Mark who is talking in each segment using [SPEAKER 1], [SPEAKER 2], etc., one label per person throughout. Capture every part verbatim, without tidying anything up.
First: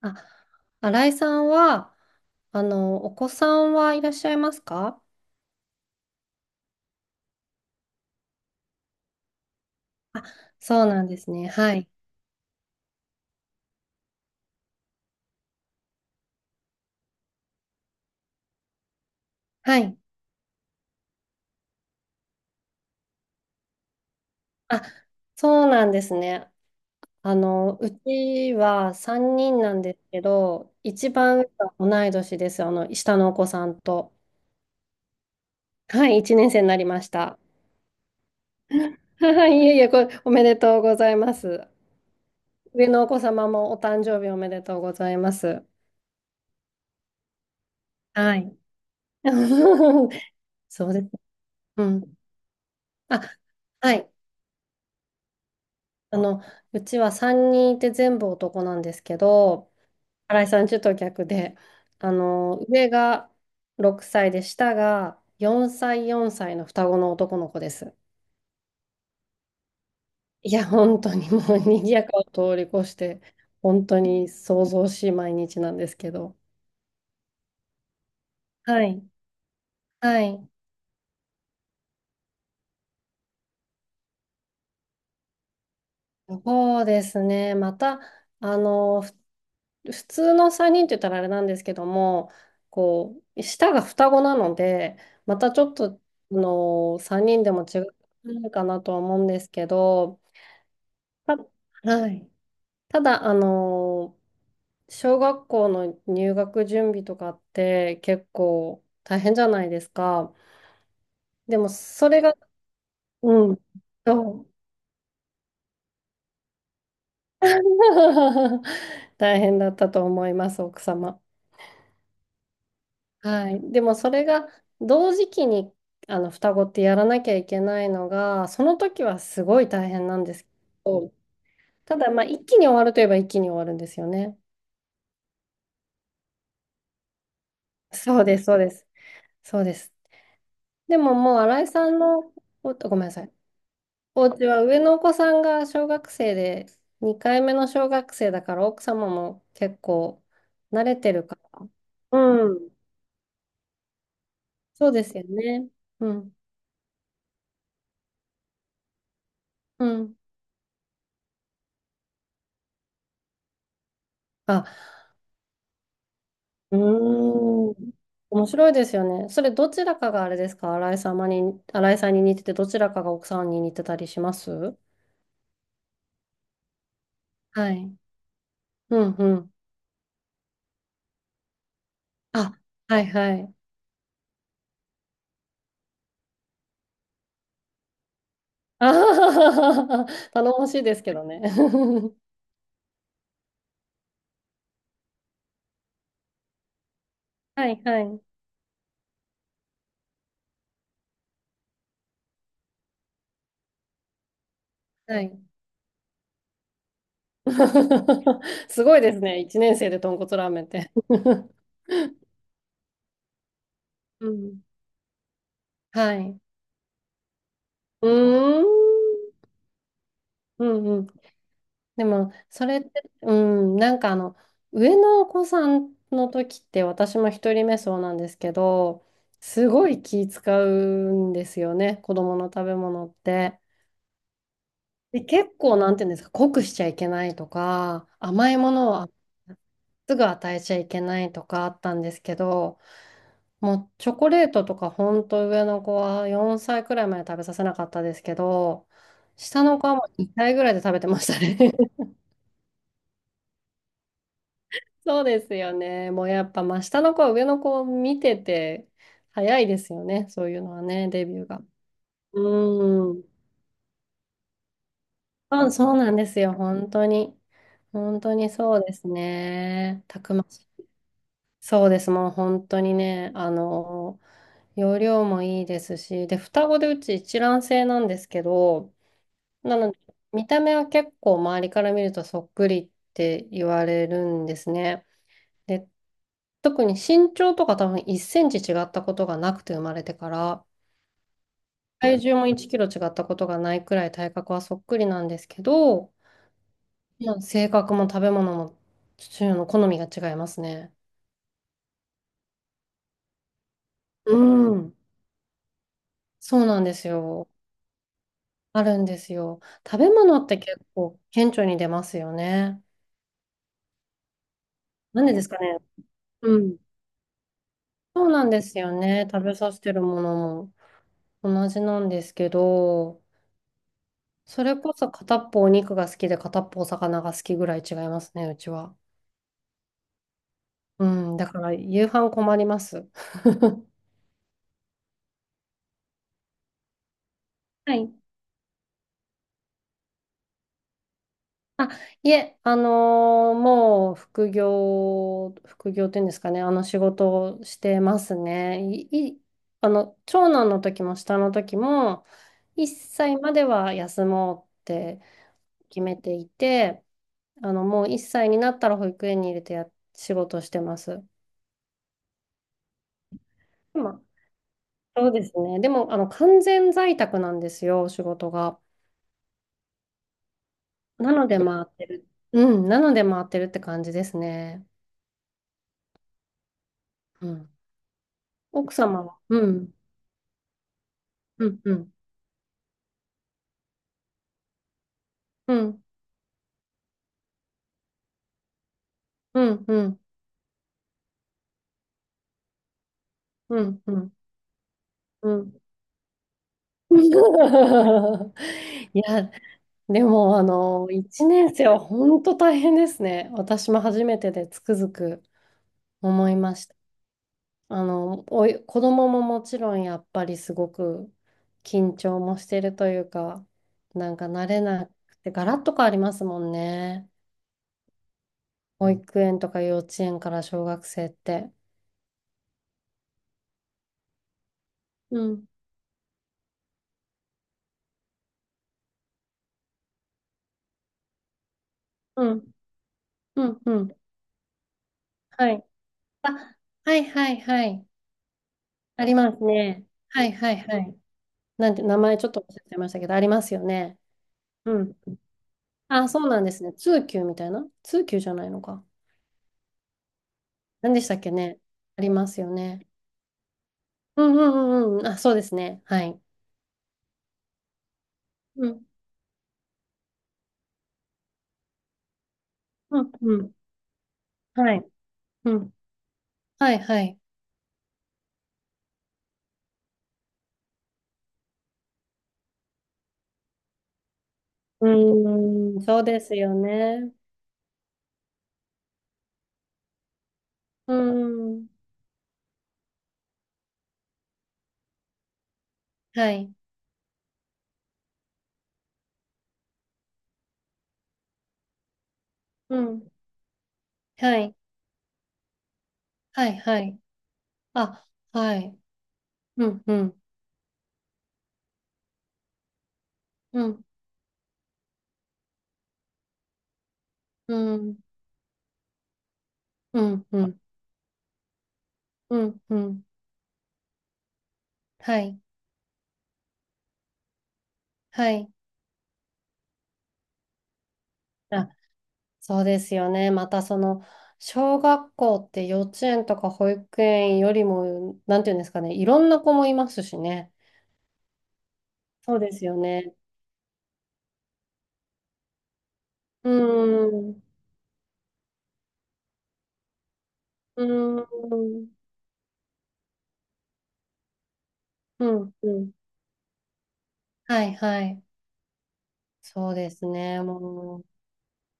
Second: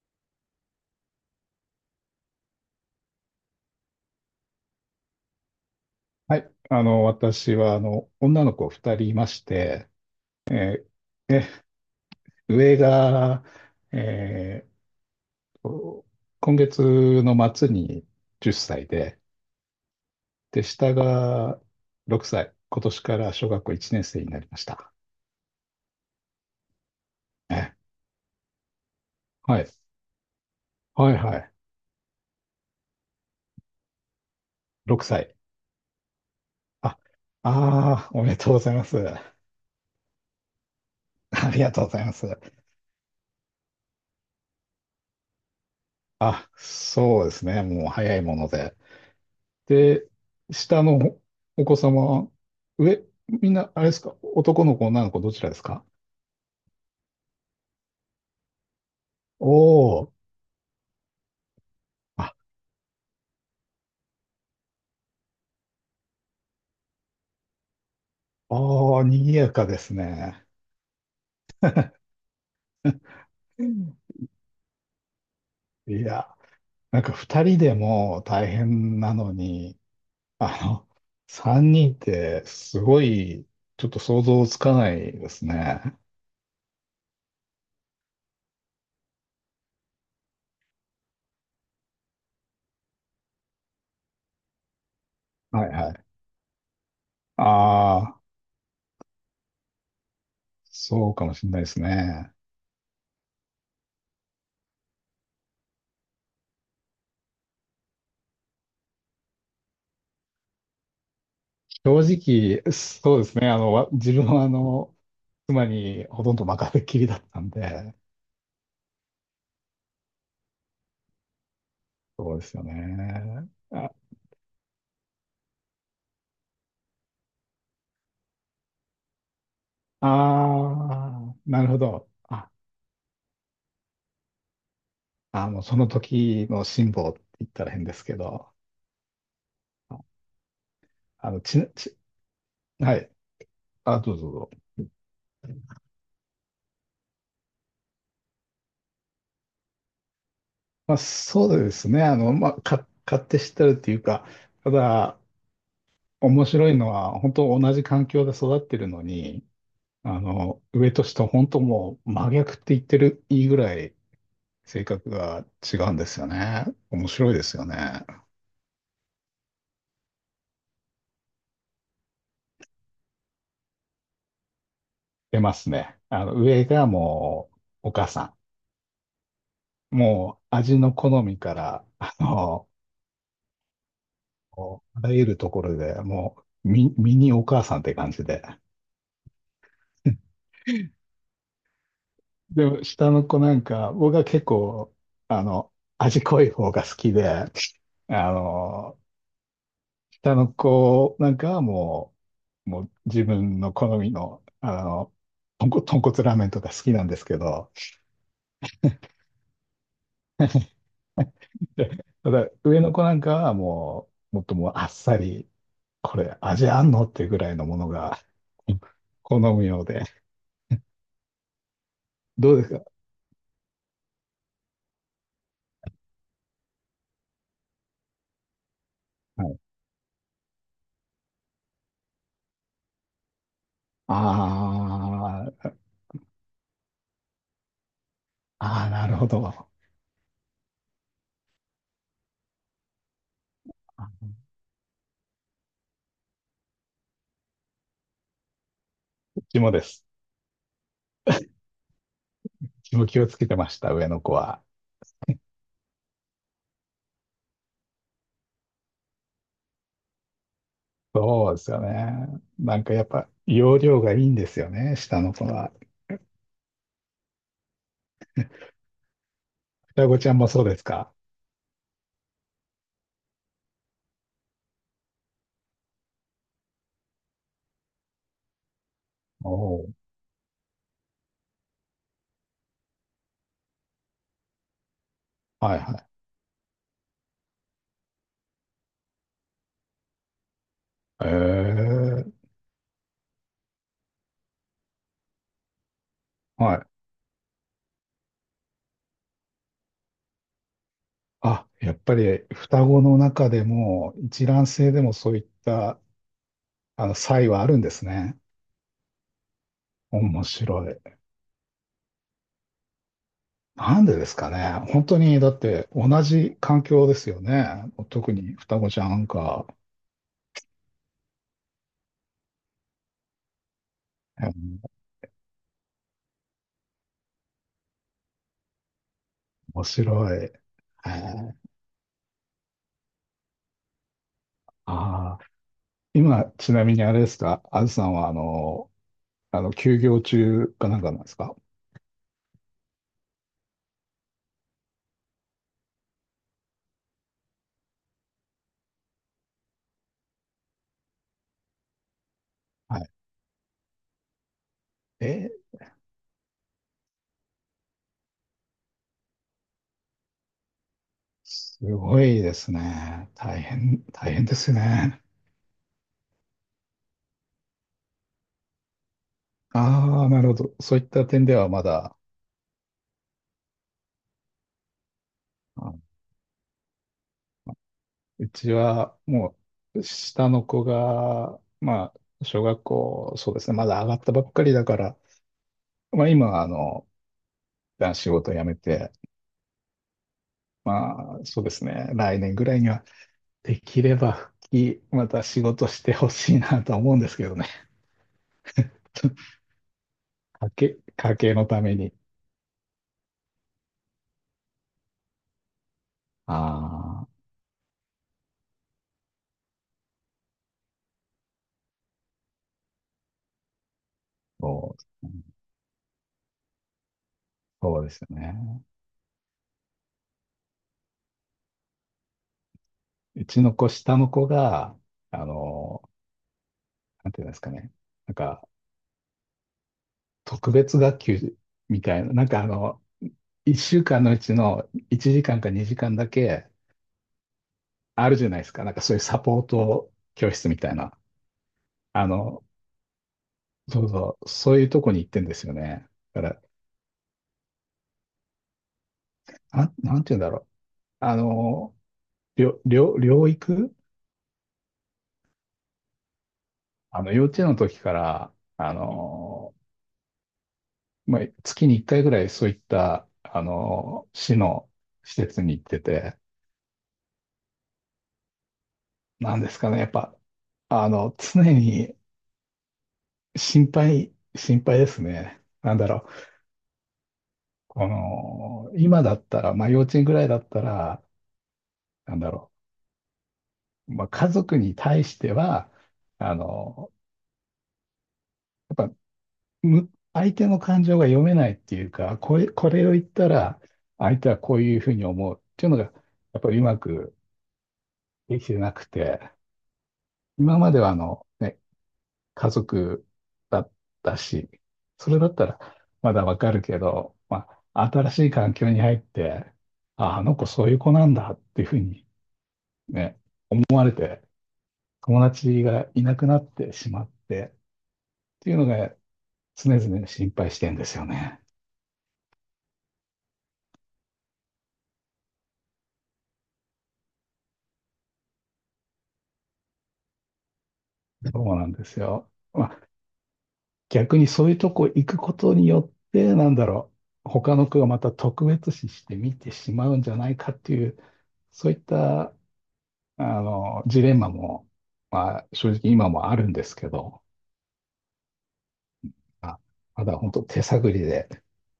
[SPEAKER 1] あ、新井さんは、あの、お子さんはいらっしゃいますか？
[SPEAKER 2] はい。あの、私は、あの、女の子二人いまして、
[SPEAKER 1] そ
[SPEAKER 2] え
[SPEAKER 1] う
[SPEAKER 2] ー
[SPEAKER 1] なんですね。はい。
[SPEAKER 2] 上が、えーと今月の末にじゅっさいで、
[SPEAKER 1] はい。
[SPEAKER 2] で、下がろくさい。今年から小学校いちねん生になりまし
[SPEAKER 1] あ、
[SPEAKER 2] た。
[SPEAKER 1] そうなんですね。あ
[SPEAKER 2] ね。
[SPEAKER 1] の、うちは3
[SPEAKER 2] は
[SPEAKER 1] 人
[SPEAKER 2] い。
[SPEAKER 1] なんですけど、一
[SPEAKER 2] はいは
[SPEAKER 1] 番上
[SPEAKER 2] い。
[SPEAKER 1] が同い年です。あの、下のお子さんと。
[SPEAKER 2] ろくさい。
[SPEAKER 1] はい、いちねん生になり
[SPEAKER 2] あ、
[SPEAKER 1] ました。
[SPEAKER 2] ああ、おめでとうございます。
[SPEAKER 1] はい、いえいえ、これ、おめでとうございま
[SPEAKER 2] あり
[SPEAKER 1] す。
[SPEAKER 2] がとうございます。
[SPEAKER 1] 上のお子様もお誕生日おめでとうございます。
[SPEAKER 2] あ、そうですね。もう早いも
[SPEAKER 1] は
[SPEAKER 2] の
[SPEAKER 1] い。
[SPEAKER 2] で。で、下
[SPEAKER 1] そうです。
[SPEAKER 2] のお子
[SPEAKER 1] う
[SPEAKER 2] 様
[SPEAKER 1] ん。
[SPEAKER 2] は、上、
[SPEAKER 1] あ、
[SPEAKER 2] みんな、あれで
[SPEAKER 1] は
[SPEAKER 2] す
[SPEAKER 1] い。
[SPEAKER 2] か、男の子、女の子、どちらですか？
[SPEAKER 1] あの、うちはさんにんいて全部男なんですけど、
[SPEAKER 2] おー、
[SPEAKER 1] 新井さんちょっと逆で、あ
[SPEAKER 2] あ、
[SPEAKER 1] の、上がろくさいで下がよんさい、よんさいの双子の男の子です。
[SPEAKER 2] おー、賑やかですね。
[SPEAKER 1] いや、本当にもう賑やかを通り越して、
[SPEAKER 2] う
[SPEAKER 1] 本
[SPEAKER 2] ん。
[SPEAKER 1] 当に騒々しい毎日なんで
[SPEAKER 2] い
[SPEAKER 1] すけ
[SPEAKER 2] や、
[SPEAKER 1] ど。
[SPEAKER 2] なんか二人でも大
[SPEAKER 1] は
[SPEAKER 2] 変
[SPEAKER 1] い。
[SPEAKER 2] なのに、
[SPEAKER 1] はい。
[SPEAKER 2] あの、三人ってすごい、ちょっと想像つかないですね。
[SPEAKER 1] そうですね。また、あの、ふ普通のさんにんって言ったらあれなんですけども、こう、下が双子なので、またち
[SPEAKER 2] はい
[SPEAKER 1] ょっ
[SPEAKER 2] は
[SPEAKER 1] と、
[SPEAKER 2] い。
[SPEAKER 1] あの、さんにんでも違
[SPEAKER 2] ああ、
[SPEAKER 1] うかなとは思うんですけど、
[SPEAKER 2] そうかも
[SPEAKER 1] た、
[SPEAKER 2] しれないです
[SPEAKER 1] はい。
[SPEAKER 2] ね。
[SPEAKER 1] ただ、あの、小学校の入学準備とかって結構大変じゃないですか。でも、
[SPEAKER 2] 正
[SPEAKER 1] それが、
[SPEAKER 2] 直、そうですね。
[SPEAKER 1] う
[SPEAKER 2] あ
[SPEAKER 1] ん。
[SPEAKER 2] の、わ自分
[SPEAKER 1] そ
[SPEAKER 2] はあ
[SPEAKER 1] う。
[SPEAKER 2] の、妻にほとんど任せっきりだったんで、
[SPEAKER 1] 大変だったと思います、奥様。
[SPEAKER 2] そうですよね。
[SPEAKER 1] はい。で
[SPEAKER 2] あ、
[SPEAKER 1] もそれが同時期に、あの、双子ってやらなきゃいけないのが、その時はすごい大変なんですけど、
[SPEAKER 2] あー、なるほ
[SPEAKER 1] た
[SPEAKER 2] ど。
[SPEAKER 1] だまあ一
[SPEAKER 2] あ、
[SPEAKER 1] 気に終わるといえば一気に終わるんですよね。
[SPEAKER 2] あの、その時の辛抱って言ったら変ですけ
[SPEAKER 1] そうです、
[SPEAKER 2] ど、
[SPEAKER 1] そうです。そうです。
[SPEAKER 2] あ
[SPEAKER 1] でも
[SPEAKER 2] あ
[SPEAKER 1] もう
[SPEAKER 2] の、
[SPEAKER 1] 新
[SPEAKER 2] ち、
[SPEAKER 1] 井さ
[SPEAKER 2] ち、
[SPEAKER 1] んのお、ご
[SPEAKER 2] は
[SPEAKER 1] めん
[SPEAKER 2] い。
[SPEAKER 1] なさい。
[SPEAKER 2] あ、どう
[SPEAKER 1] お
[SPEAKER 2] ぞど
[SPEAKER 1] 家
[SPEAKER 2] うぞ。
[SPEAKER 1] は上のお子さんが小学生で、にかいめの小学生だから奥様も結構慣
[SPEAKER 2] ま
[SPEAKER 1] れ
[SPEAKER 2] あ、
[SPEAKER 1] てるか
[SPEAKER 2] そう
[SPEAKER 1] ら。
[SPEAKER 2] ですね。あの、ま
[SPEAKER 1] う
[SPEAKER 2] あ、
[SPEAKER 1] ん。
[SPEAKER 2] か、勝手知ってるっていうか、た
[SPEAKER 1] そうです
[SPEAKER 2] だ、
[SPEAKER 1] よね。うん。
[SPEAKER 2] 面白いのは、本当同じ環境で育ってるのに、
[SPEAKER 1] うん。
[SPEAKER 2] あの、上と下、本当もう真逆って言ってるいいぐらい
[SPEAKER 1] あ
[SPEAKER 2] 性格が違うんですよね。
[SPEAKER 1] う
[SPEAKER 2] 面白いですよ
[SPEAKER 1] ーん。
[SPEAKER 2] ね。
[SPEAKER 1] 面白いですよね。それ、どちらかがあれですか、新井様に、新井さんに似てて、どちらかが奥さんに似てたりします？
[SPEAKER 2] 出ますね。あの、上がもう、
[SPEAKER 1] は
[SPEAKER 2] お
[SPEAKER 1] い。
[SPEAKER 2] 母さ
[SPEAKER 1] うんうん。
[SPEAKER 2] ん。もう、味の好みから、あ
[SPEAKER 1] あ、
[SPEAKER 2] の、
[SPEAKER 1] はいはい。
[SPEAKER 2] あらゆるところで、もう、ミ、ミニお母さんって感じで。
[SPEAKER 1] あはははは。 頼もしいですけどね。
[SPEAKER 2] でも、下の子なんか、僕は結構、あの、味濃い方が好きで、あ
[SPEAKER 1] はいはい。
[SPEAKER 2] の、下の子なんかはもう、もう自分の好みの、あの、
[SPEAKER 1] はい。
[SPEAKER 2] 豚骨、豚骨ラーメンとか好きなんですけど、
[SPEAKER 1] すごいですね。いちねん生で豚骨ラーメンって。
[SPEAKER 2] で ただ、上の子なんかはも
[SPEAKER 1] う
[SPEAKER 2] う、もっと
[SPEAKER 1] ん。
[SPEAKER 2] もうあっさり、
[SPEAKER 1] は
[SPEAKER 2] これ
[SPEAKER 1] い。
[SPEAKER 2] 味あんのっていうぐらいのもの
[SPEAKER 1] う
[SPEAKER 2] が
[SPEAKER 1] ー ん。
[SPEAKER 2] 好むようで。
[SPEAKER 1] うんうん。でも、
[SPEAKER 2] どうで
[SPEAKER 1] そ
[SPEAKER 2] す
[SPEAKER 1] れっ
[SPEAKER 2] か？
[SPEAKER 1] て、うん、なんかあの、上のお子さんの時って、私も一人目そうなんですけど、
[SPEAKER 2] はい。
[SPEAKER 1] すごい気使うんですよね、子供の食べ物って。
[SPEAKER 2] あ
[SPEAKER 1] で、結
[SPEAKER 2] ー、
[SPEAKER 1] 構、なんていうんですか、濃くしちゃいけないとか、甘いも
[SPEAKER 2] あー、
[SPEAKER 1] の
[SPEAKER 2] な
[SPEAKER 1] は
[SPEAKER 2] るほど。
[SPEAKER 1] すぐ与えちゃいけないとかあったんですけど、もうチョ
[SPEAKER 2] あ
[SPEAKER 1] コレートとか、ほんと上の子はよんさいくらいまで食べさせなかったですけど、
[SPEAKER 2] うち
[SPEAKER 1] 下
[SPEAKER 2] も
[SPEAKER 1] の
[SPEAKER 2] で
[SPEAKER 1] 子はも
[SPEAKER 2] す。
[SPEAKER 1] うにさいぐらいで食べてましたね。
[SPEAKER 2] うちも気をつけてました、上の子は。
[SPEAKER 1] そうですよね。もうやっぱ真下の子、上の子を見てて、早いですよね。そういうのはね、デビュー
[SPEAKER 2] そうで
[SPEAKER 1] が。
[SPEAKER 2] すよね。なんかやっ
[SPEAKER 1] うん。
[SPEAKER 2] ぱ容量がいいんですよね、下の子
[SPEAKER 1] あ、
[SPEAKER 2] は。
[SPEAKER 1] そうなんですよ。本当に。本当にそうですね。
[SPEAKER 2] 双子
[SPEAKER 1] た
[SPEAKER 2] ちゃ
[SPEAKER 1] く
[SPEAKER 2] ん
[SPEAKER 1] ま
[SPEAKER 2] も
[SPEAKER 1] し
[SPEAKER 2] そう
[SPEAKER 1] い。
[SPEAKER 2] ですか？
[SPEAKER 1] そうです。もう本当にね、あの、容量もいいですし、で、双子でうち一卵性なんですけど、
[SPEAKER 2] お
[SPEAKER 1] な
[SPEAKER 2] お
[SPEAKER 1] ので、
[SPEAKER 2] ー。
[SPEAKER 1] 見た目は結構周りから見るとそっくりって言われるんですね。
[SPEAKER 2] はい
[SPEAKER 1] で、
[SPEAKER 2] はい。
[SPEAKER 1] 特に身長とか多分いちセンチ違ったことがなくて生まれてから、
[SPEAKER 2] え
[SPEAKER 1] 体
[SPEAKER 2] ー、
[SPEAKER 1] 重もいちキロ違ったことがないくらい体格はそっくりなんですけど、
[SPEAKER 2] はい。
[SPEAKER 1] まあ性格も食べ物も父親の好みが違いますね。
[SPEAKER 2] あ、やっぱり双子の中でも
[SPEAKER 1] う
[SPEAKER 2] 一卵性
[SPEAKER 1] ん。
[SPEAKER 2] でもそういった
[SPEAKER 1] そうなんです
[SPEAKER 2] あの差異
[SPEAKER 1] よ。
[SPEAKER 2] はあるんですね。
[SPEAKER 1] あるんですよ。食べ物
[SPEAKER 2] 面
[SPEAKER 1] って結
[SPEAKER 2] 白い。
[SPEAKER 1] 構顕著に出ますよね。
[SPEAKER 2] なんでですかね。本当
[SPEAKER 1] なんで
[SPEAKER 2] に、
[SPEAKER 1] で
[SPEAKER 2] だ
[SPEAKER 1] す
[SPEAKER 2] っ
[SPEAKER 1] かね。
[SPEAKER 2] て同じ
[SPEAKER 1] うん。
[SPEAKER 2] 環境ですよね。
[SPEAKER 1] そう
[SPEAKER 2] 特
[SPEAKER 1] なん
[SPEAKER 2] に
[SPEAKER 1] で
[SPEAKER 2] 双
[SPEAKER 1] す
[SPEAKER 2] 子
[SPEAKER 1] よ
[SPEAKER 2] ちゃん
[SPEAKER 1] ね。食べ
[SPEAKER 2] か。
[SPEAKER 1] させてるものも同じなんですけど、
[SPEAKER 2] う
[SPEAKER 1] それ
[SPEAKER 2] ん。
[SPEAKER 1] こそ片っぽお肉が好きで片っぽお魚が好きぐらい違いますね、うちは。
[SPEAKER 2] 面白い。え
[SPEAKER 1] うん、だか
[SPEAKER 2] ー
[SPEAKER 1] ら夕飯困ります。
[SPEAKER 2] あー今、ちなみにあれですか、あず
[SPEAKER 1] は
[SPEAKER 2] さ
[SPEAKER 1] い。
[SPEAKER 2] んは、あの、あの、休業中かなんかなんですか？
[SPEAKER 1] あ、いえ、あのーもう副業、副業っていうんですかね、あの仕事をしてますね。い、い、あの、長男の時も下の時も、1
[SPEAKER 2] はい。
[SPEAKER 1] 歳までは休もうって
[SPEAKER 2] えー、
[SPEAKER 1] 決めていて、あの、もういっさいになったら保育園に入れてや、仕事してます。
[SPEAKER 2] すごいですね。大変、
[SPEAKER 1] 今、
[SPEAKER 2] 大変ですね。
[SPEAKER 1] そうですね。でも、あの、完全在宅なんですよ、仕事が。
[SPEAKER 2] ああ、なるほど。そういった
[SPEAKER 1] な
[SPEAKER 2] 点
[SPEAKER 1] の
[SPEAKER 2] で
[SPEAKER 1] で回
[SPEAKER 2] はま
[SPEAKER 1] って
[SPEAKER 2] だ、
[SPEAKER 1] る。うん、なので回ってるって感じですね。うん。
[SPEAKER 2] うち
[SPEAKER 1] 奥
[SPEAKER 2] は
[SPEAKER 1] 様は、
[SPEAKER 2] も
[SPEAKER 1] うん、
[SPEAKER 2] う下の子が、
[SPEAKER 1] うん、う
[SPEAKER 2] ま
[SPEAKER 1] ん、
[SPEAKER 2] あ、小学校、そうですね、まだ上がったばっかりだから、
[SPEAKER 1] うん、
[SPEAKER 2] まあ今、あの、一旦仕事を辞めて、
[SPEAKER 1] うん、うん、
[SPEAKER 2] まあそうですね、来年ぐらいにはで
[SPEAKER 1] う
[SPEAKER 2] き
[SPEAKER 1] ん、う
[SPEAKER 2] れ
[SPEAKER 1] ん。
[SPEAKER 2] ば復帰、また
[SPEAKER 1] う
[SPEAKER 2] 仕
[SPEAKER 1] ん。
[SPEAKER 2] 事してほしいなとは思うんですけどね。
[SPEAKER 1] いや、でも、あ
[SPEAKER 2] 家計、
[SPEAKER 1] の、
[SPEAKER 2] 家
[SPEAKER 1] 1
[SPEAKER 2] 計の
[SPEAKER 1] 年
[SPEAKER 2] た
[SPEAKER 1] 生
[SPEAKER 2] め
[SPEAKER 1] は
[SPEAKER 2] に。
[SPEAKER 1] 本当大変ですね。私も初めてでつくづく思いました。
[SPEAKER 2] ああ、
[SPEAKER 1] あの、おい、子供ももちろんやっぱりすごく緊張もしてるというか、なんか慣れ
[SPEAKER 2] そう
[SPEAKER 1] な
[SPEAKER 2] です
[SPEAKER 1] く
[SPEAKER 2] ね、
[SPEAKER 1] て、ガラッと変わりますもんね。
[SPEAKER 2] そうですよね。
[SPEAKER 1] 保育園とか幼稚園から小学生って。
[SPEAKER 2] うちの子、下の子が、あ
[SPEAKER 1] うん、
[SPEAKER 2] の、なんていうんですかね、なんか特別学級みたいな、なん
[SPEAKER 1] う
[SPEAKER 2] か
[SPEAKER 1] ん、
[SPEAKER 2] あの、
[SPEAKER 1] うん、う
[SPEAKER 2] 1週
[SPEAKER 1] ん。
[SPEAKER 2] 間のうちのいちじかんか
[SPEAKER 1] はい。
[SPEAKER 2] にじかんだけ
[SPEAKER 1] あ、はいはいはい。
[SPEAKER 2] あるじゃないですか。なんかそういう
[SPEAKER 1] あり
[SPEAKER 2] サ
[SPEAKER 1] ま
[SPEAKER 2] ポ
[SPEAKER 1] す
[SPEAKER 2] ー
[SPEAKER 1] ね。
[SPEAKER 2] ト
[SPEAKER 1] は
[SPEAKER 2] 教
[SPEAKER 1] い
[SPEAKER 2] 室
[SPEAKER 1] は
[SPEAKER 2] み
[SPEAKER 1] い
[SPEAKER 2] たい
[SPEAKER 1] は
[SPEAKER 2] な。
[SPEAKER 1] い。なんて、名
[SPEAKER 2] あ
[SPEAKER 1] 前ちょっと
[SPEAKER 2] の、
[SPEAKER 1] 忘れてましたけど、ありますよ
[SPEAKER 2] そう
[SPEAKER 1] ね。
[SPEAKER 2] そう、そういう
[SPEAKER 1] う
[SPEAKER 2] とこ
[SPEAKER 1] ん。
[SPEAKER 2] に行ってんですよね。
[SPEAKER 1] あ、そ
[SPEAKER 2] だか
[SPEAKER 1] うな
[SPEAKER 2] ら、
[SPEAKER 1] んですね。通級みたいな、通級じゃないのか。
[SPEAKER 2] なん、なんて言うんだろう。
[SPEAKER 1] 何でした
[SPEAKER 2] あ
[SPEAKER 1] っけね。
[SPEAKER 2] の、
[SPEAKER 1] あります
[SPEAKER 2] り
[SPEAKER 1] よ
[SPEAKER 2] ょ、り
[SPEAKER 1] ね。
[SPEAKER 2] ょ、療育。
[SPEAKER 1] うんうんうんうん。あ、そうですね。はい。
[SPEAKER 2] あの、幼稚園の時から、
[SPEAKER 1] う
[SPEAKER 2] あ
[SPEAKER 1] ん。
[SPEAKER 2] の、まあ、月にいっかいぐらいそういっ
[SPEAKER 1] う
[SPEAKER 2] た、
[SPEAKER 1] んう
[SPEAKER 2] あ
[SPEAKER 1] ん。
[SPEAKER 2] の、市の
[SPEAKER 1] はい。
[SPEAKER 2] 施設に
[SPEAKER 1] う
[SPEAKER 2] 行っ
[SPEAKER 1] ん。
[SPEAKER 2] てて、
[SPEAKER 1] はいはい。
[SPEAKER 2] なんですかね、やっぱ、あの、常に心配、心配で
[SPEAKER 1] う
[SPEAKER 2] すね。なん
[SPEAKER 1] ーん。
[SPEAKER 2] だ
[SPEAKER 1] そう
[SPEAKER 2] ろ
[SPEAKER 1] で
[SPEAKER 2] う。
[SPEAKER 1] すよね。
[SPEAKER 2] この、今だったら、まあ幼稚園ぐらいだった
[SPEAKER 1] うー
[SPEAKER 2] ら、
[SPEAKER 1] ん。
[SPEAKER 2] なんだろう、まあ家族に対しては、
[SPEAKER 1] は
[SPEAKER 2] あ
[SPEAKER 1] い。
[SPEAKER 2] の、やっぱ、む、相手の感情が読めないっていうか、これ、こ
[SPEAKER 1] う
[SPEAKER 2] れを言っ
[SPEAKER 1] ん。
[SPEAKER 2] たら、相手は
[SPEAKER 1] はい。
[SPEAKER 2] こういうふうに思うっていうのが、やっ
[SPEAKER 1] は
[SPEAKER 2] ぱ
[SPEAKER 1] い
[SPEAKER 2] りうま
[SPEAKER 1] はい。
[SPEAKER 2] く
[SPEAKER 1] あ、
[SPEAKER 2] でき
[SPEAKER 1] は
[SPEAKER 2] てな
[SPEAKER 1] い。
[SPEAKER 2] くて、
[SPEAKER 1] うんうん
[SPEAKER 2] 今まではあの、ね、家族だ
[SPEAKER 1] う
[SPEAKER 2] っ
[SPEAKER 1] ん。
[SPEAKER 2] たし、それだったらまだわかるけど、ま
[SPEAKER 1] う
[SPEAKER 2] あ、
[SPEAKER 1] ん。
[SPEAKER 2] 新しい環境に入って、
[SPEAKER 1] う
[SPEAKER 2] あ、あ
[SPEAKER 1] ん
[SPEAKER 2] の
[SPEAKER 1] う
[SPEAKER 2] 子
[SPEAKER 1] ん
[SPEAKER 2] そういう子なんだっていうふうに
[SPEAKER 1] うんうん。
[SPEAKER 2] ね、思われて、
[SPEAKER 1] は
[SPEAKER 2] 友
[SPEAKER 1] い。
[SPEAKER 2] 達がいなくなってしまって
[SPEAKER 1] は
[SPEAKER 2] っ
[SPEAKER 1] い。
[SPEAKER 2] ていうのが常々心配してんですよね。
[SPEAKER 1] あ、そうですよね。またその、小学校って幼稚園とか保育園よりも、なんていうんですかね、いろんな子もいますしね。
[SPEAKER 2] そうなんですよ。
[SPEAKER 1] そうで
[SPEAKER 2] ま
[SPEAKER 1] すよ
[SPEAKER 2] あ、
[SPEAKER 1] ね。
[SPEAKER 2] 逆にそういうとこ行くことによって、
[SPEAKER 1] う
[SPEAKER 2] なんだろ
[SPEAKER 1] ー
[SPEAKER 2] う、
[SPEAKER 1] ん。
[SPEAKER 2] 他の子がまた特別視して見てしまうんじゃないかって
[SPEAKER 1] う
[SPEAKER 2] い
[SPEAKER 1] ー
[SPEAKER 2] う、そういっ
[SPEAKER 1] ん、
[SPEAKER 2] た、あの、ジレンマも、
[SPEAKER 1] う
[SPEAKER 2] まあ、
[SPEAKER 1] ん、う
[SPEAKER 2] 正直
[SPEAKER 1] ん。
[SPEAKER 2] 今もあるんですけど、
[SPEAKER 1] はいはい。
[SPEAKER 2] まあ
[SPEAKER 1] そうで
[SPEAKER 2] ま
[SPEAKER 1] す
[SPEAKER 2] だ本
[SPEAKER 1] ね。
[SPEAKER 2] 当手探
[SPEAKER 1] も
[SPEAKER 2] りで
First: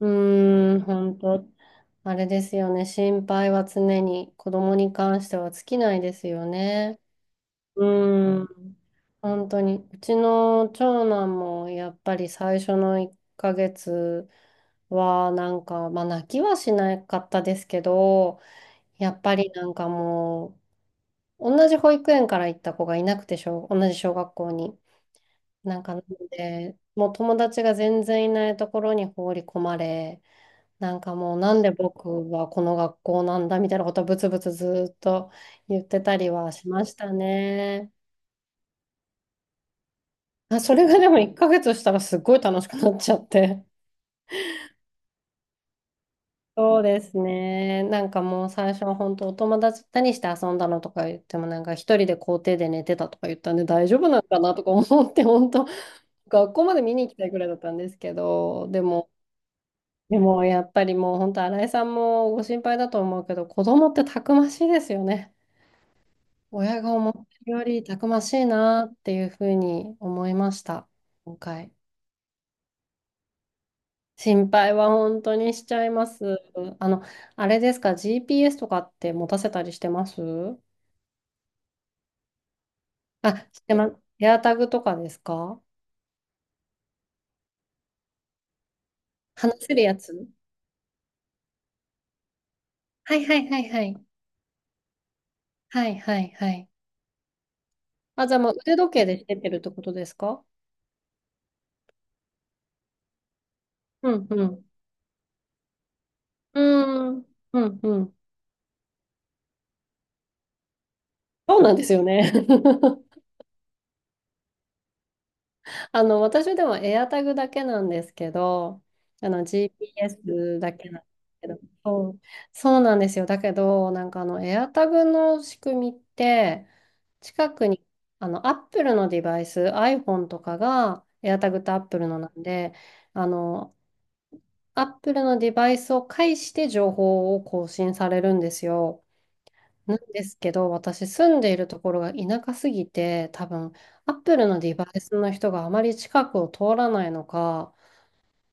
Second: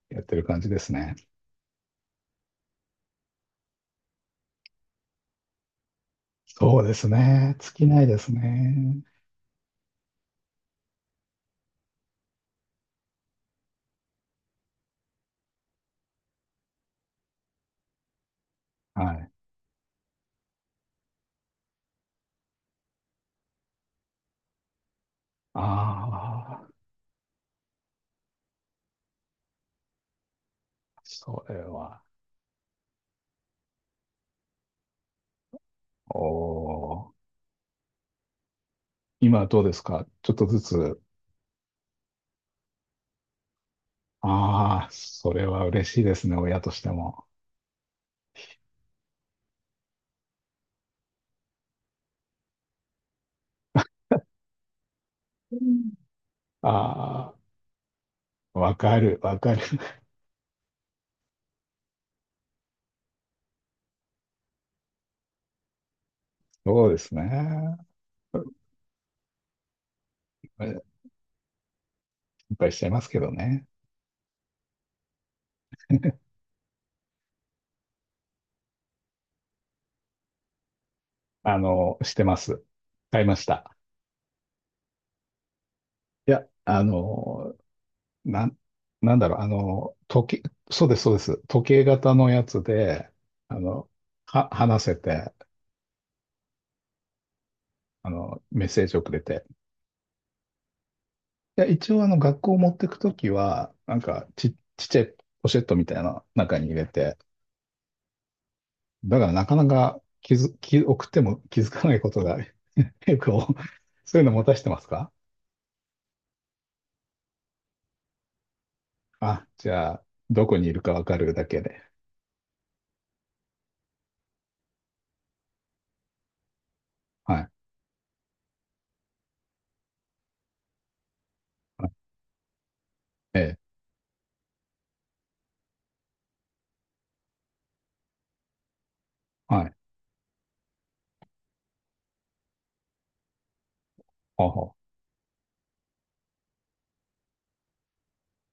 [SPEAKER 1] う、
[SPEAKER 2] やってる感じ
[SPEAKER 1] うー
[SPEAKER 2] で
[SPEAKER 1] ん、
[SPEAKER 2] すね。
[SPEAKER 1] 本当、あれですよね。心配は常に、子供に関しては尽きないですよ
[SPEAKER 2] そうで
[SPEAKER 1] ね。
[SPEAKER 2] すね。尽
[SPEAKER 1] う
[SPEAKER 2] きないです
[SPEAKER 1] ーん、
[SPEAKER 2] ね。
[SPEAKER 1] 本当に。うちの長男も、やっぱり最初のいっかげつは、なんか、まあ、泣きはしなかったですけど、や
[SPEAKER 2] は
[SPEAKER 1] っ
[SPEAKER 2] い。
[SPEAKER 1] ぱりなんかもう、同じ保育園から行った子がいなくて、小同じ小学校に。なんかなの
[SPEAKER 2] ああ、
[SPEAKER 1] で、もう友達が全然いないところに放り込まれ、なんかもう
[SPEAKER 2] そ
[SPEAKER 1] な
[SPEAKER 2] れ
[SPEAKER 1] んで
[SPEAKER 2] は。
[SPEAKER 1] 僕はこの学校なんだみたいなことをブツブツずーっと言ってた
[SPEAKER 2] お
[SPEAKER 1] りはしました
[SPEAKER 2] ー、
[SPEAKER 1] ね。
[SPEAKER 2] 今はどうですか？ちょっとず
[SPEAKER 1] あ、それが
[SPEAKER 2] つ。
[SPEAKER 1] でもいっかげつしたらすっごい楽しくなっちゃって。
[SPEAKER 2] ああ、それは嬉しいですね、親とし
[SPEAKER 1] そう
[SPEAKER 2] て
[SPEAKER 1] です
[SPEAKER 2] も。
[SPEAKER 1] ね。なんかもう最初は本当お友達何して遊んだのとか言ってもなんか一人で校庭で寝てたとか言ったんで大丈夫なのかなとか思って本
[SPEAKER 2] う
[SPEAKER 1] 当
[SPEAKER 2] ん。
[SPEAKER 1] 学校まで見に行きたい
[SPEAKER 2] あ
[SPEAKER 1] ぐらいだったんですけ
[SPEAKER 2] あ、
[SPEAKER 1] ど、
[SPEAKER 2] わ
[SPEAKER 1] で
[SPEAKER 2] か
[SPEAKER 1] も
[SPEAKER 2] る、わかる。
[SPEAKER 1] でもやっぱりもう本当新井さんもご心配だと思うけど子供ってたくましいですよね。親
[SPEAKER 2] そう
[SPEAKER 1] が
[SPEAKER 2] で
[SPEAKER 1] 思っ
[SPEAKER 2] すね。
[SPEAKER 1] てるよりたくましいなっていうふうに思いました。今回。
[SPEAKER 2] 心配しちゃいますけどね。
[SPEAKER 1] 心配は本当にしちゃいます。あの、あれですか、 ジーピーエス とかって持たせたりしてます？
[SPEAKER 2] あの、してます。買いま
[SPEAKER 1] あ、
[SPEAKER 2] し
[SPEAKER 1] し
[SPEAKER 2] た。
[SPEAKER 1] てます。エアタグとかですか？
[SPEAKER 2] いや、あの、なん、なんだろう、あ
[SPEAKER 1] 話せるや
[SPEAKER 2] の、
[SPEAKER 1] つ？
[SPEAKER 2] 時計、そうです、そうです。時計型のやつで、
[SPEAKER 1] はいはいは
[SPEAKER 2] あ
[SPEAKER 1] いは
[SPEAKER 2] の、
[SPEAKER 1] い。
[SPEAKER 2] は、話せて、
[SPEAKER 1] はいはいはい。
[SPEAKER 2] あ
[SPEAKER 1] あ、じゃあ
[SPEAKER 2] の、
[SPEAKER 1] もう
[SPEAKER 2] メッ
[SPEAKER 1] 腕
[SPEAKER 2] セー
[SPEAKER 1] 時
[SPEAKER 2] ジを
[SPEAKER 1] 計
[SPEAKER 2] く
[SPEAKER 1] で
[SPEAKER 2] れ
[SPEAKER 1] してっ
[SPEAKER 2] て、
[SPEAKER 1] てるってことですか？
[SPEAKER 2] いや、一応あの学校持ってくときは、なん
[SPEAKER 1] う
[SPEAKER 2] か
[SPEAKER 1] んう
[SPEAKER 2] ち、
[SPEAKER 1] ん。
[SPEAKER 2] ちっちゃいポシェットみたいな中
[SPEAKER 1] う
[SPEAKER 2] に入れ
[SPEAKER 1] ー
[SPEAKER 2] て、
[SPEAKER 1] ん。うんうん。
[SPEAKER 2] だからなかなか気づ、気、送っても
[SPEAKER 1] そ
[SPEAKER 2] 気
[SPEAKER 1] う
[SPEAKER 2] づ
[SPEAKER 1] なんで
[SPEAKER 2] か
[SPEAKER 1] す
[SPEAKER 2] ない
[SPEAKER 1] よ
[SPEAKER 2] こと
[SPEAKER 1] ね。
[SPEAKER 2] が 結 構、そういうの持たしてますか？
[SPEAKER 1] あの、私でも AirTag だけなんですけど、あの、
[SPEAKER 2] あ、じゃあ、どこ
[SPEAKER 1] ジーピーエス
[SPEAKER 2] にい
[SPEAKER 1] だ
[SPEAKER 2] る
[SPEAKER 1] け
[SPEAKER 2] か
[SPEAKER 1] なん
[SPEAKER 2] わ
[SPEAKER 1] で
[SPEAKER 2] かる
[SPEAKER 1] す
[SPEAKER 2] だ
[SPEAKER 1] けど、
[SPEAKER 2] けで。
[SPEAKER 1] そう、そうなんですよ。だけど、なんかあの、AirTag の仕組みって、
[SPEAKER 2] はい。
[SPEAKER 1] 近くに、あの、Apple のデバイス、iPhone とかが、AirTag と
[SPEAKER 2] はい。
[SPEAKER 1] Apple のなんで、あ
[SPEAKER 2] ええ、
[SPEAKER 1] の、Apple のデバイスを介して情報を更新されるんですよ。
[SPEAKER 2] はい。
[SPEAKER 1] なんですけど、私住んでいるところが田舎すぎて、多分、アップ
[SPEAKER 2] あ、
[SPEAKER 1] ルの
[SPEAKER 2] は
[SPEAKER 1] デバイスの人があまり近くを通らないのか、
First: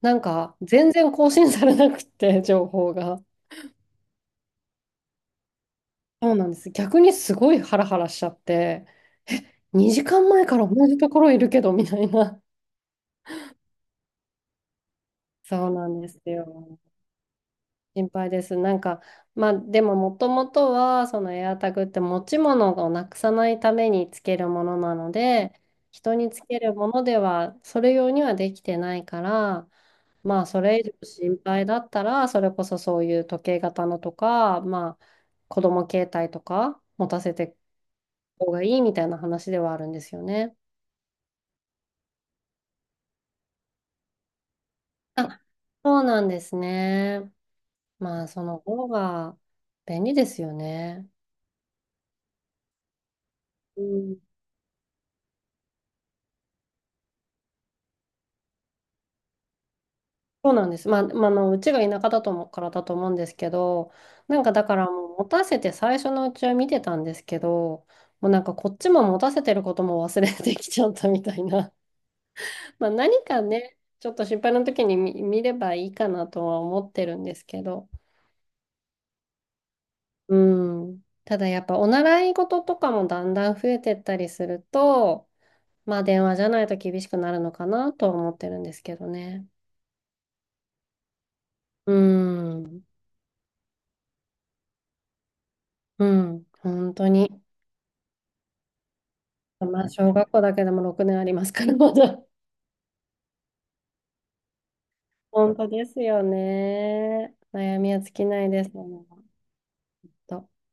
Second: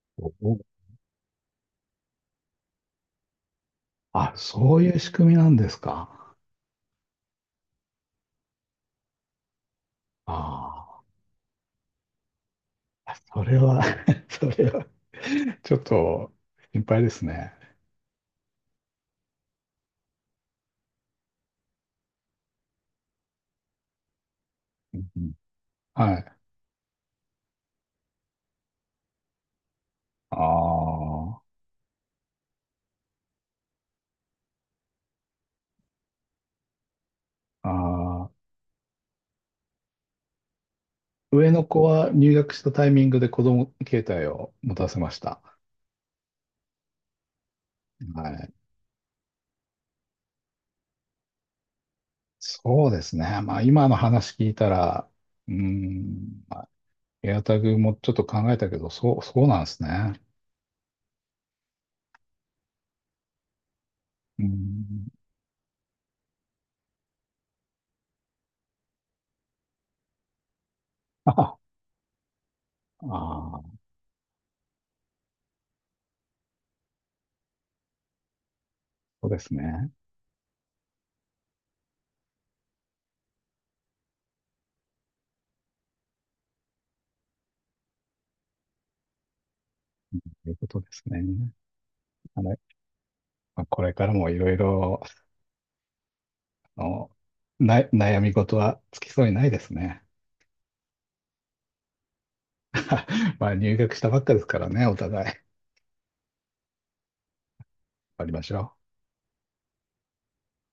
[SPEAKER 1] なん
[SPEAKER 2] お
[SPEAKER 1] か
[SPEAKER 2] お、
[SPEAKER 1] 全然更新されなくって、情報が。
[SPEAKER 2] あ、そういう仕組みなんです
[SPEAKER 1] そ
[SPEAKER 2] か。
[SPEAKER 1] うなんです。逆にすごいハラハラしちゃって、にじかんまえから同じ
[SPEAKER 2] あ
[SPEAKER 1] ところいるけど、みたいな。
[SPEAKER 2] あ、それは それは
[SPEAKER 1] そう
[SPEAKER 2] ちょっ
[SPEAKER 1] なんです
[SPEAKER 2] と
[SPEAKER 1] よ。
[SPEAKER 2] 心配ですね。
[SPEAKER 1] 心配です。なんか、まあ、でももともとは、そのエアタグって持ち物をなくさないためにつけるものな
[SPEAKER 2] う
[SPEAKER 1] の
[SPEAKER 2] ん。
[SPEAKER 1] で、人
[SPEAKER 2] はい。
[SPEAKER 1] につけるものでは、それ用にはできてないから、まあ、それ以
[SPEAKER 2] あ
[SPEAKER 1] 上心配だったら、それこそそういう時計型のとか、まあ、子供携帯とか持たせていく
[SPEAKER 2] あ、ああ。
[SPEAKER 1] 方がいいみたいな話ではあるんですよね。
[SPEAKER 2] 上の子は入学したタイミングで子供携帯を持たせました。
[SPEAKER 1] あ、そうなんですね。まあ、
[SPEAKER 2] は
[SPEAKER 1] そ
[SPEAKER 2] い。
[SPEAKER 1] の方が便利ですよね。
[SPEAKER 2] そうですね。まあ
[SPEAKER 1] う
[SPEAKER 2] 今の
[SPEAKER 1] ん、
[SPEAKER 2] 話聞いたら、うーん、エアタグもちょっと考えたけど、そう、そうなんですね。
[SPEAKER 1] そうなんです。まあ、まあ、あの、うちが田舎だと思うからだと思うんですけど、な
[SPEAKER 2] う
[SPEAKER 1] ん
[SPEAKER 2] ー
[SPEAKER 1] かだから
[SPEAKER 2] ん。
[SPEAKER 1] もう持たせて最初のうちは見てたんですけど、もうなんかこっちも持たせてることも忘れてきちゃったみ たい
[SPEAKER 2] あ
[SPEAKER 1] な。まあ
[SPEAKER 2] あ
[SPEAKER 1] 何かね、
[SPEAKER 2] ー、
[SPEAKER 1] ちょっと心配な時に見、見ればいいかなとは思ってるんですけど。
[SPEAKER 2] そうですね。
[SPEAKER 1] うん。ただやっぱお習い事とかもだんだん増えてったりすると、まあ電話じゃないと厳しくなるのかなとは思ってるんですけどね。
[SPEAKER 2] ということですね。
[SPEAKER 1] う
[SPEAKER 2] あれ、
[SPEAKER 1] ん。
[SPEAKER 2] まあ、これからもいろいろ、
[SPEAKER 1] うん。
[SPEAKER 2] あ
[SPEAKER 1] 本当
[SPEAKER 2] の、
[SPEAKER 1] に。
[SPEAKER 2] な、悩み事は尽きそうにないです
[SPEAKER 1] まあ、
[SPEAKER 2] ね。
[SPEAKER 1] 小学校だけでもろくねんありますから、まだ。
[SPEAKER 2] まあ入学したばっかですからね、お互い。頑
[SPEAKER 1] 本当ですよね。悩みは尽
[SPEAKER 2] 張
[SPEAKER 1] き
[SPEAKER 2] りま
[SPEAKER 1] ない
[SPEAKER 2] し
[SPEAKER 1] です。
[SPEAKER 2] ょう。
[SPEAKER 1] 本当